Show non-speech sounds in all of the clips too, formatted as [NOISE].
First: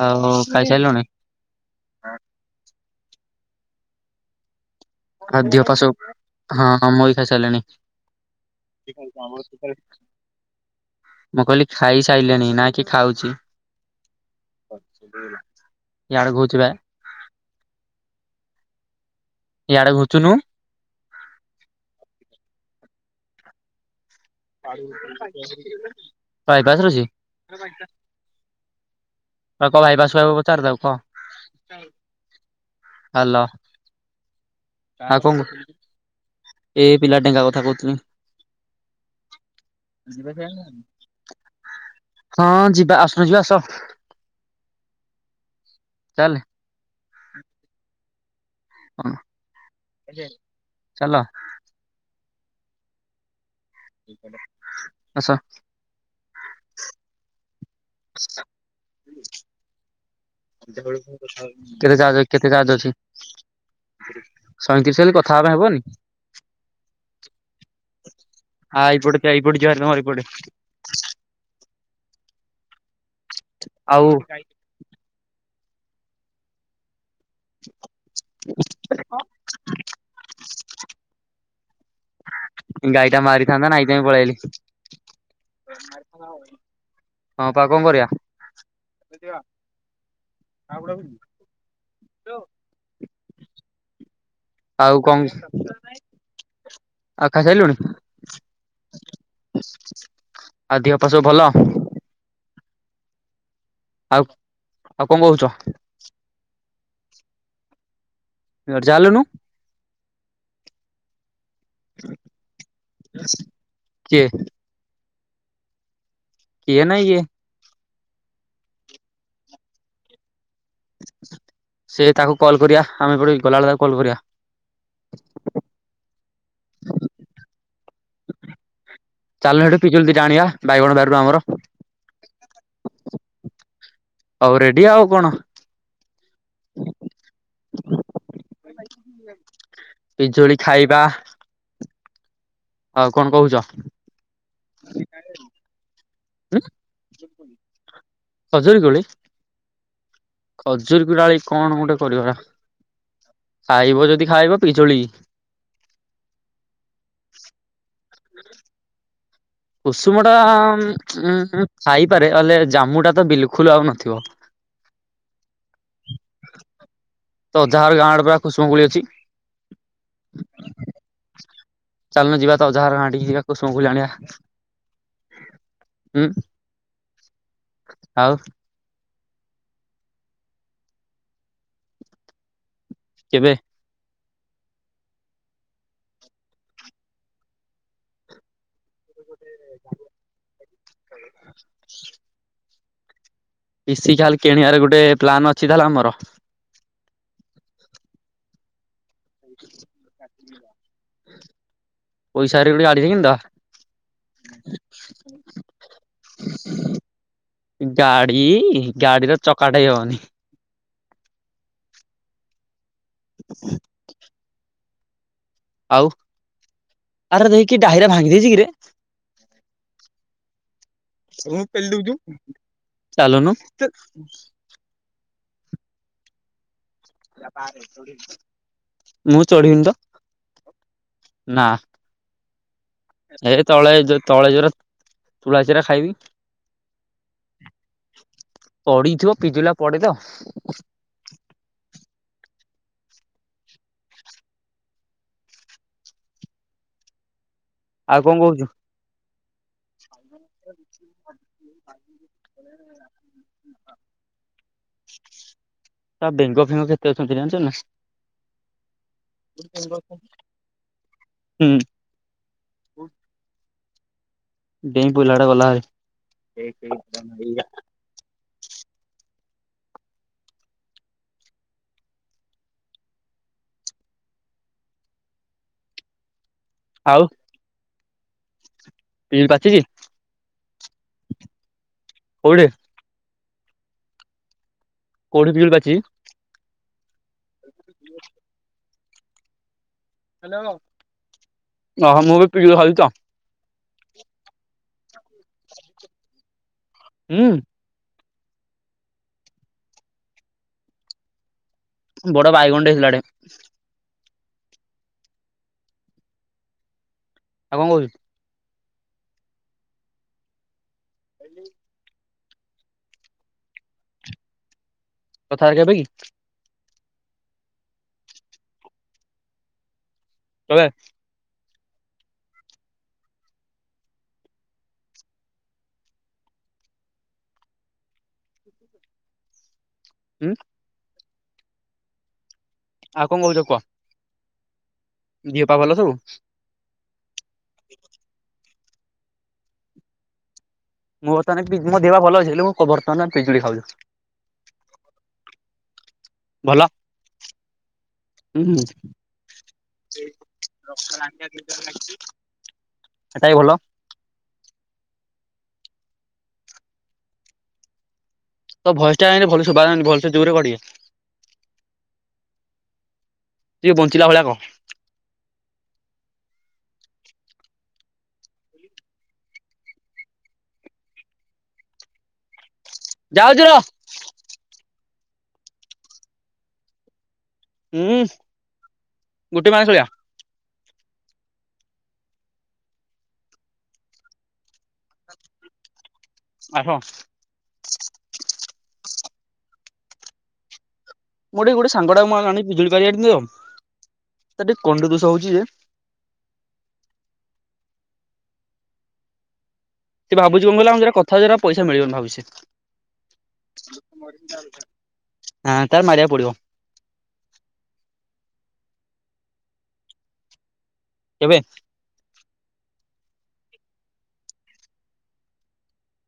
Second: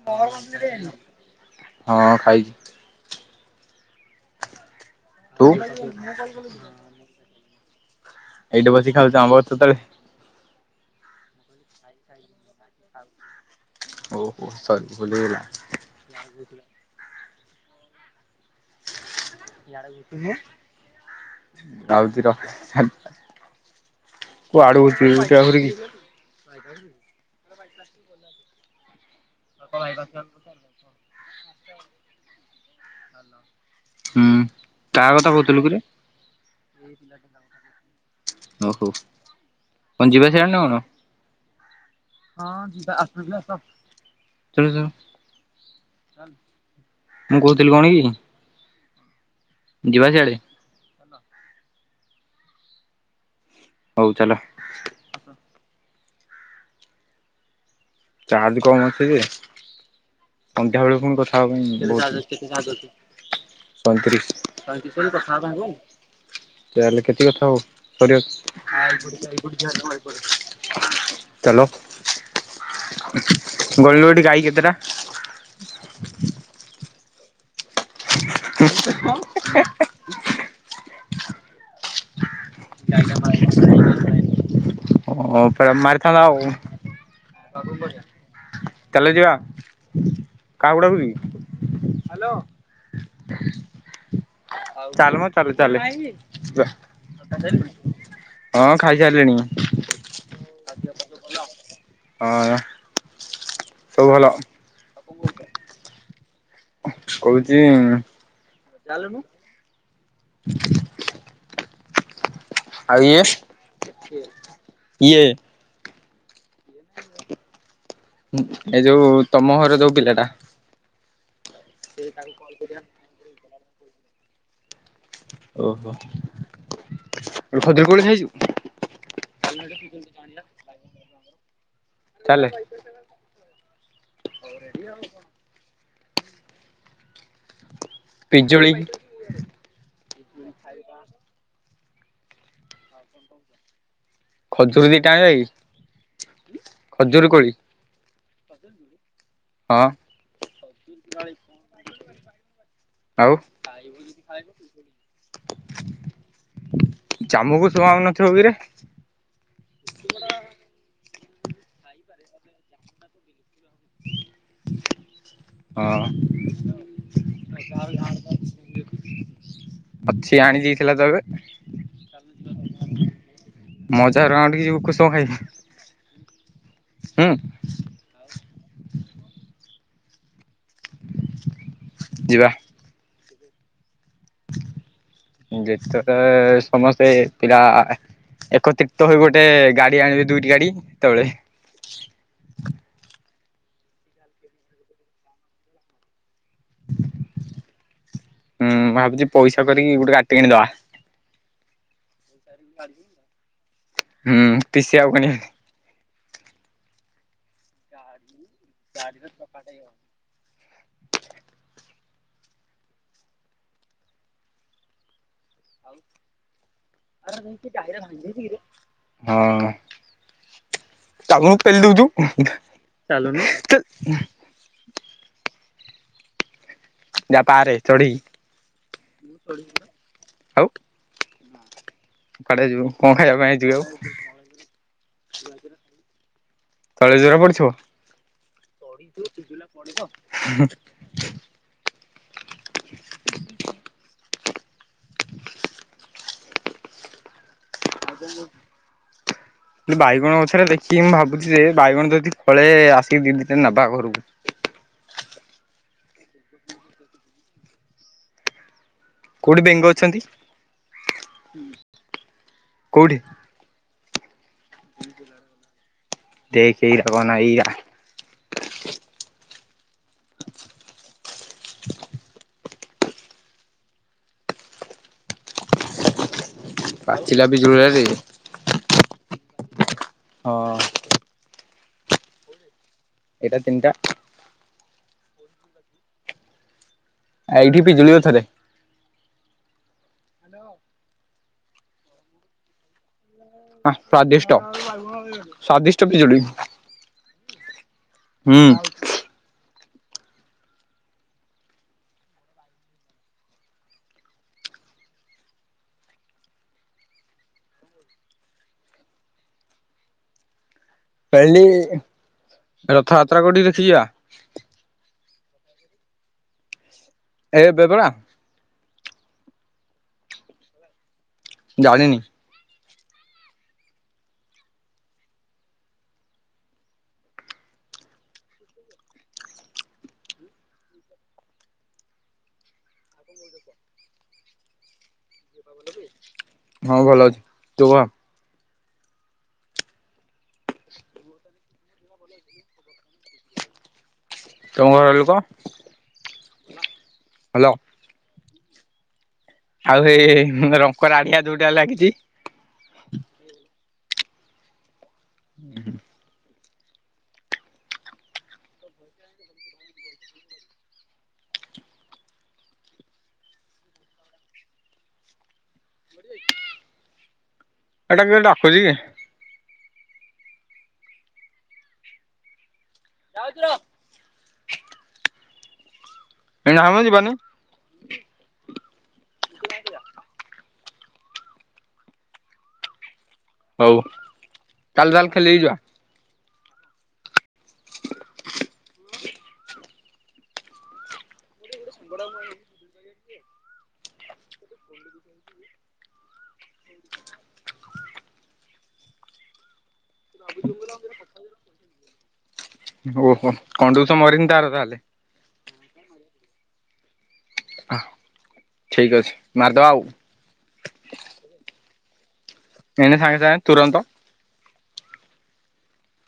ଆଉ ଖାଇସାରିଲୁଣି? ହଁ ଖାଇଛି। ତୁ ଆଜି ଉପାସ ହଁ ମୁ ଏଇ ଖାଇ ସାରିଲିଣି। ଏଇଠି ବସିିକି ଖାଉଛ ଆମ୍ବଗଛ ତଳେ। ମୁଁ କହିଲି ଖାଇସାରିଲିଣିି ନା କି ଖାଉଛି। ଓହୋ ସରି ଭୁଲିଗଲା ସିଆଡେ ଘୁଞ୍ଚୁବେ। ଇଆଡେ ଘୁଚୁନୁ ଆଉଛି ରହ କୁଆଡୁ ଚିଉଚା ଘୁରିକି ବାଇପାସ ରେ ଅଛି। ତାକୁ କହ ବାଇପାସ ପାଖକୁ ଛାଡିଦେବାକୁ ତାକୁ କହ ହ୍ୟାଲୋ। ହୁଁ କାହା ଆ କଥା କଣ କହୁ? କହୁଥିଲୁ କିରେ ଏ ପିଲା ଡେଙ୍ଗା କଥା କହୁଥିଲି। ଓହୋ କଣ ଯିବ ସିଆଡେ ନାଁ କଣ? ହଁ ଯିବା ଆସୁନୁ ଯିବା ଆସ ଚାଲ ଚାଲ। ଚାଲେ ମୁଁ କହୁଥିଲି କଣ କି? ହଁ ଯିବା ସିଆଡେ ଚାଲ। ହଉ ଚାଲ ଆସ। ଚାର୍ଜ କମ ଅଛି ଯେ ସନ୍ଧ୍ୟାବେଳେ ପୁଣି କଥା ହବା କେତେ ପାଇଁ ଚାର୍ଜ କେତେ ଚାର୍ଜ ଅଛି କହୁଥିଲି। ସଇଁତିରିଶ ତାହେଲେ ହେଲେ କେତେ କଥା ହେବା ହେବନି ହେବ କରିବା ଆ ଏଇପଟେ ଏଇପଟେ ଯିବାର ତମର ଏଇପଟେ ଚାଲ ଆଉ ଗଣିଲଟି ଗାଈ କେତେଟା? [INAUDIBLE] ହ। [UNINTELLIGIBLE] ଗାଈଟା ମାରିଥାନ୍ତା ନା ଏଇତି ପାଇଁ ପଳେଆଇଲି। ଓ ପୁରା ମାରିଥାନ୍ତା ହଁ ପା ଆଉ। କଣ କରିବା କାଲି ଯିବା, କାହାକୁ ଡାକୁଚୁ କି? ହ୍ୟାଲୋ। ଆଉ କଣ ଚାଲ ମ ଚାଲେ ଚାଲେ ଆଉ ଖାଇସାରିଲୁଣି ହଁ କା ଆଉ ଦିହ ପା ସବୁ ଭଲ? ହଁ ସବୁ ଭଲ ଆଉ ଆଉ କଣ କହୁଛ? କହୁଚି ର ଚାଲୁନୁ। [INAUDIBLE] ଆଉ ଇଏ କିଏ? ଇଏ। କିଏ ନା ଇଏ? ଉଁ ଏଇ ଯୋଉ ତମ ଘରେ ଯୋଉ ପିଲା ଟା। ସେ ତାକୁ କଲ୍ କରିବା ଆମେ ଏପଟେ ବି ଗଲାବେଳେ ତାକୁ କଲ୍ କରିବା। ଓହୋ। ଏଠୁ ଖଜୁର କୋଳି ଚାଲୁନ ସେଠୁ ଖାଇଚୁ? ପିଜୁଳି ଦିଟା ଆଣିବା ବାଇଗଣ ବାରିରୁ ଆମର ଚାଲେ। ଆଉ ରେଡି ଆଉ କଣ? ପିଜୁଳି। ପିଜୁଳି ଖାଇବା। ଆଉ କଣ କହୁଛ? ଖଜୁରୀ ଦି ଟା ଆଣିବା କି? ଖଜୁରୁ କୋଳି। ଖଜୁରି କୋଳି। ହଁ। ଖଜୁରୀକୁ ଡାଳି କଣ ଗୋଟେ କରିବା? ଆଉ ଖାଇବ ଯଦି ଖାଇବ ପିଜୁଳି। ଜାମୁକୁ ଶୁଆଉନଥିବ କିରେ? କୁଷୁମ ଟା ଉ ଖାଇପାରେ ହେଲେ ଜାମୁ ଟା ତ ବିଲକୁ ହଁ। ତୋ ଅଜା ହର ଗାଁ ଆଡେ ପା କୁସୁମ କୋଳି ଅଛି। ଅଛି ଆଣି ଦେଇଥିଲା ତ ଏବେ ଚାଲୁନୁ ଯିବା ତ ଅଜାହାର ହାଟିକି ଯିବା କୁସୁମ କୋଳି ଆଣିବା। କଣ ଖାଇ ହୁଁ, ଆଉ? ଯିବା। କେବେ? ଯେତେବେଳେ ସମସ୍ତେ ପିଲା ଏକତ୍ରିତ ହୋଇ ଗୋଟେ ଗାଡି ଆଣିବେ ଦୁଇଟି ଗାଡି ସେତେବଳେ। [INAUDIBLE] ପିସି ଖାଲ କିଣିବାର ଗୋଟେ ପ୍ଲାନ ଅଛି ତାହେଲେ ଆମର? ହୁଁ, ମୁଁ ଭାବୁଛି ପଇସା କରିକି ଗୋଟେ ଗାଡ଼ିଟେ କିଣି ଦବା। ପଇସା ହେରିକା ଗୋଟେ ଗାଡିଟେ କିଣିଦବା। ହୁଁ, ପିସି ଆଉ କିଣିବାନି। ଗାଡି ଗାଡିର ଚକାଟାଏ ହେବନି। [INAUDIBLE] ଆଉ? ଆରେ ହଁ। ଦେଇକି ଡାହିରା ଭାଙ୍ଗି ଦେଇଛି କିରେ ଚାଲୁନୁ ପେଲି ଦଉଚୁ ଚାଲୁନୁ ଚାଲ। ଯା ପାରେ ଚଢିକି ମୁଁ ତୋଳିନି ତ। ଆଉ ନା। କୁଆଡେ ଯିବୁ? କଣ ଖାଇବା ପାଇଁ ଏ ଯିବୁ ଆଉ ତଳେ ଯଉ ତଳେ ଜୋର ତୁଳା ଚିରା ଖାଇବି। ତଳେ ଜୋରା ପଡିଥିବ। ପଡିଥିବ ପିଜୁଲା ପଡେ ତ [UNINTELLIGIBLE] ଆଉ କଣ କହୁଛୁ? କି ବାଇଗଣ ଗଛରେ ଦେଖିକି ମୁଁ ଭାବୁଛି ଯେ ବାଇଗଣ ଯଦି ଫଳେ ଆସିକି ଦି ଦିଟା ନେବ। ବାହାଘରକୁ। ତା ବେଙ୍କ ଫେଙ୍କ କେତେ ଅଛନ୍ତି ଜାଣିଛ ନା? କୋଉଠି ବେଙ୍ଗ ଅଛନ୍ତି? ହୁଁ କୋଉଠି? ଡେଇଁ ପଇଲା ଏଟା ଗଲା ଦେଖ ଏଇରା କହନା ହାରି ଏଇରା ଆଉ ପାଚିଲା ପିଜୁଳିରା ରେ ପିଜୁଳି ପାଚିଛି। ହଁ। କୋଉଠି? ଏଇଟା ତିନିଟା। କଉଠି ପିଜୁଳି ପାଚି? ଏଇଠି ପିଜୁଳି ଗଛରେ। [UNINTELLIGIBLE] ହଁ ସ୍ୱାଦିଷ୍ଟ ସ୍ୱାଦିଷ୍ଟ ପିଜୁଳି। ହୁଁ ହୁଁ। ବଡ ଭାଇଗନ ଟେ ହେଲାଟେ। ଆଉ କଣ କହୁଛୁ? ପେଲି ରଥଯାତ୍ରା କୋଉଠିକି ଦେଖିଜିବା? ରଥଯାତ୍ରା କେଭେ କି? ଏଇ ଏବେ ପରା। କେବେ? ଜାଣିନି। ହୁଁ। ଆଉ କଣ କହୁଛ କୁହ। ଦିଅପା ଭଲ ସବୁ? ହଁ ଭଲ ଅଛି ତୁ କହ? ମୋର ଏନା ପିଜୁଳି ମୋ ଦେହ ଭଲ ଅଛି ହେଲେ ମୁଁ ବର୍ତ୍ତମାନ ପିଜୁଳି ଖାଉଛୁ। ତମ ଘରଲୋକ ଭଲ ହ୍ୟାଲୋ। ହୁଁ। ଆଉ ହେ ହେ ରଙ୍କ ରାଡିିଆ ଯୋଉଟା ଲାଗିଛି। ସେଟାବି ଭଲ। ହୁଁ। ତୋ ଭଏସଟା କାଏଁ ଭଲ ଶୁବା ଯାଉନି ଭଲସେ ଜୋରେ କହ ଟିକେ। ତିକେ ବଞ୍ଚିଲା ଭଳିଆ କହ। ଏଟା କି ଡାକୁୁଛି କି? ଯାଉଛି ରହ। ଏନାମ ଯିବାନି। ହୁଁ ଗୋଟେ ମା ଶୋଇଆ। ହଉ କାଲି ତାଲ ଖେଲି ଯିବା। ଆସ। ମୁଁ ଗୋଟେ ଗୋଡେ଼ ସାଙ୍ଗଟାକୁ ମୁଁ ଆଣି ପିଜୁଳି ପାରି ଆଇଚି ତିଓ। ତା ଟିକେ! ! ! ! ! ! ! ! ! ! ଦୋଷ ହଉଛି। ସେ ଭାବୁଛି କଣ କହିଲ ଆମେ ଯୋଉଟା କଥା ହେଉଛି ସେଈଟା ପଇସା ମିଳିବନି ଭାବୁଛି। ଓହୋ କଣ୍ଡୁସ ମରିନି ତାର [UNINTELLIGIBLE] ତାହେଲେ ହ ତାର! ! ! ! ! ! ! ! ! ! ପଡିବ। ଅଁ ଠିକ୍ ଅଛି ମାରିଦବା ଆଉ। କେବେ? ଏଇନା ସାଙ୍ଗେ ସାଙ୍ଗେ ତୁରନ୍ତ।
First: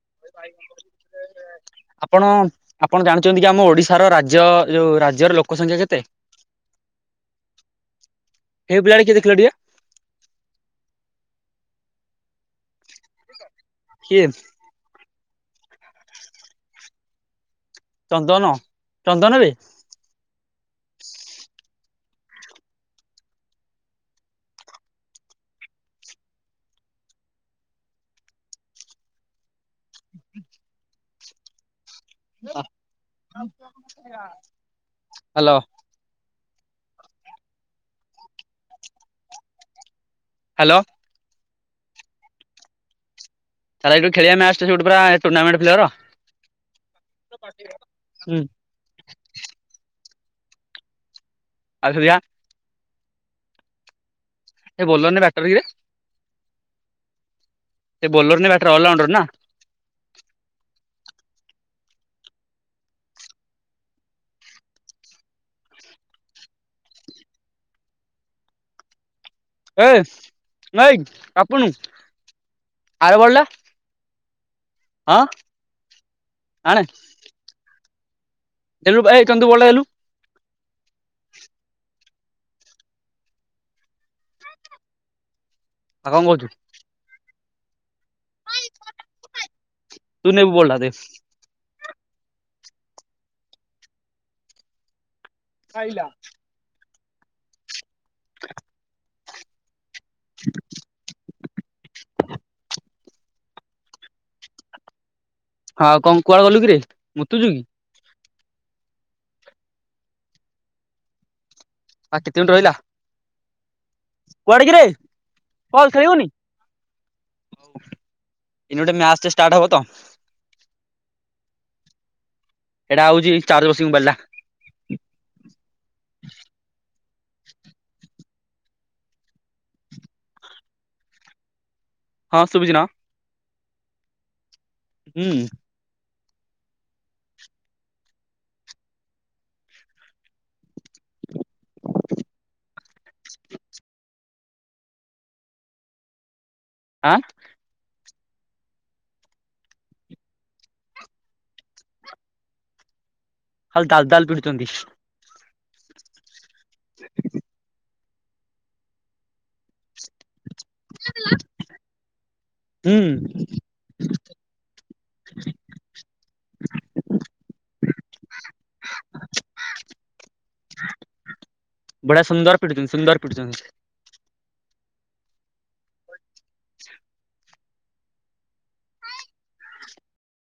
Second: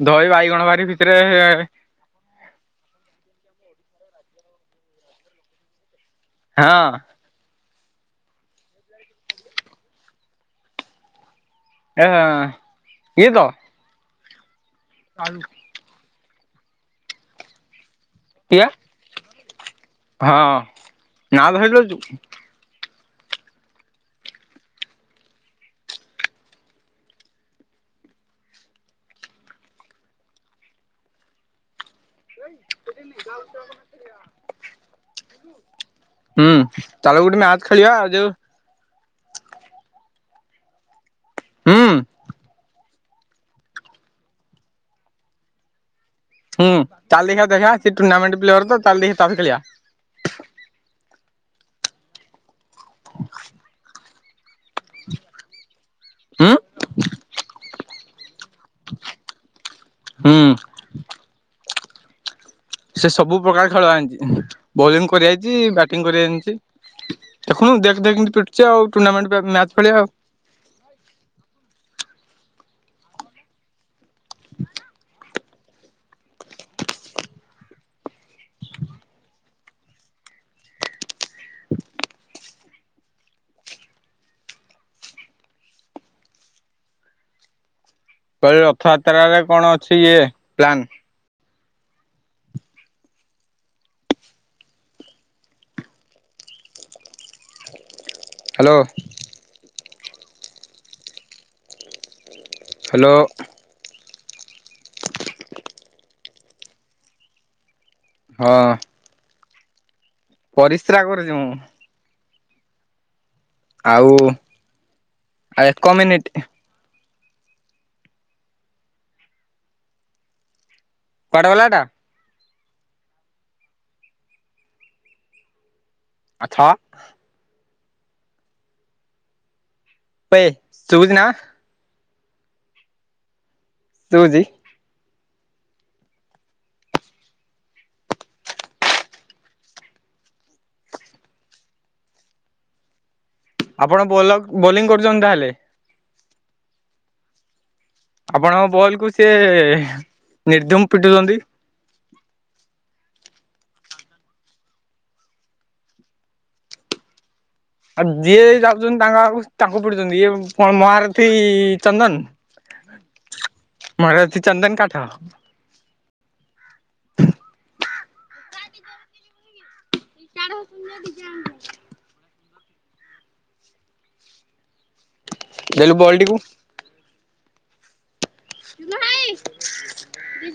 ଦହି ବାଇଗଣ ବାରି ଭିତରେ ଆପଣ ଆପଣ ଜାଣି ଛନ୍ତି କି, ଆମ ଓଡିଶାର ରାଜ୍ୟ ଯୋଉ ରାଜ୍ୟର ଲୋକ ସଂଂଖ୍ୟା କେତେ? ହଁ। ହେ ପିଲାଟି କିଏ ଦେଖିଲ ଟିକେ। ଏ ହଁ ଇଏତ। କିଏ? [UNINTELLIGIBLE] ଚାଲୁ। ଚନ୍ଦନ କିଏ ଚନ୍ଦନ ବେ। ହଁ ନା ଧଇଲୁ ନା ତୁ। ହ୍ୟାଲୋ। ହୁଁ ଚାଲବେ ଗୋଟେ ମ୍ୟାଚ ଖେଳିବା ଯୋଉ ହ୍ୟାଲୋ। ହୁଁ। ତାହେଲେ ଏଇଠୁ ଖେଳିବା ମ୍ୟାଚ ସବୁଠି ପୁରା ଟୁର୍ଣ୍ଣାମେଣ୍ଟ ପ୍ଲେଅର୍। ହୁଁ ତାହେଲେ ଦେଖିବା ଦେଖିବା ସେ ହୁଁ ଟୁର୍ଣ୍ଣାମେଣ୍ଟ ପ୍ଲେୟର ତ, ତାଲେ ଦେଖି ତା ଖେଳିବା। ଆସ ଯିବା। ଏ ବୋଲର ନା ବ୍ୟାଟର କିରେ। ହୁଁ ସେ ବୋଲର ନା ବ୍ୟାଟର ଅଲରାଉଣ୍ଡର ନା। ହୁଁ। ସେ ସବୁ ପ୍ରକାର ଖେଳ ଜାଣିଛି। ବୋଲିଂ କରି ଆଇଛି ବ୍ୟାଟିଂ କରି ବା ଜାଣିଛି। ଦେଖୁନୁ ଦେଖ ଦେଖ କେମିତି ପିଟୁଛି ଆଉ ଟୁର୍ଣାମେଟ୍ ଏ ନେ ପାପୁନ ଆର ବଲ୍ ଟା। ଆଣ। ଦେଲୁ ଏ ଚନ୍ଦୁ ବଲ ଟା ଦେଲୁ। ଆଉ କଣ କହୁଛୁ? କହିଲି ରଥଯାତ୍ରାରେ କଣ ଅଛି? ଇଏ ତୁ ନେବୁ ବଲଟା ପ୍ଲାନ୍ ଦେ। ଖାଇଲା। ହ୍ୟାଲୋ। [INAUDIBLE] ହ୍ୟାଲୋ। ହଁ ଆଉ କ କୁଆଡେ ଗଲୁ କି ରେ! ! ! ! ! ! ! ! ! ! କି। ହଁ। ! ! ! ! ! ! ! ! ! ! କରୁଛି ମୁଁ। ଆ କେତେମିନଟ୍ ରହିଲା ଆଉ କୁଆଡେ କିରେ ଆଉ ବଲ ଏକ ମିନିଟ ଖେଳିବୁନି? ଏଇନା ଗୋଟେ ମ୍ୟାଚ୍ ଟେ ଷ୍ଟାର୍ଟ ହବ ତ। କୁଆଡେ଼ ଗଲା ଏଟା। ସେଇଟା ହଉଛି ଚାର୍ଜ ବସିଚି ମୋବାଇଲ୍ ଟା। ଆଛା। ପେ ସୁଭୁଛିନା। ହଁ ସୁବୁଛିନା। ଶୁଭୁଛି। ହୁଁ। [INAUDIBLE] ଆପଣ ବୋଲ-ବୋଲିଂ କରୁଛନ୍ତି ତାହେଲେ? ଆଁ। ଆପଣଙ୍କ ବଲ କୁ ସିଏ ନିର୍ଦୁମ ପିଟୁଛନ୍ତି? ଖାଲି ଦାଲ୍-ଦାଲ୍ ପିଟୁଛନ୍ତି। [INAUDIBLE] ଆଉ ଯିଏ ଯାଉଚନ୍ତି ତାଙ୍କ ଆଗକୁ, ତାକୁ ପିଡୁଚନ୍ତି ଇଏ। କଣ ମହାରଥୀ ଚନ୍ଦନ। ହୁଁ ମହାରଥୀ ଚନ୍ଦନ୍ କାଠ। [INAUDIBLE] [INAUDIBLE] ବଢିଆ [UNINTELLIGIBLE] ସୁନ୍ଦର ପିଟୁଛନ୍ତି ସୁନ୍ଦର ପିଟଛନ୍ତି। ଦେଲୁ ବଲ୍ ଟିକୁ। ଚୂନ ଭାଇ, ଡିଜେ।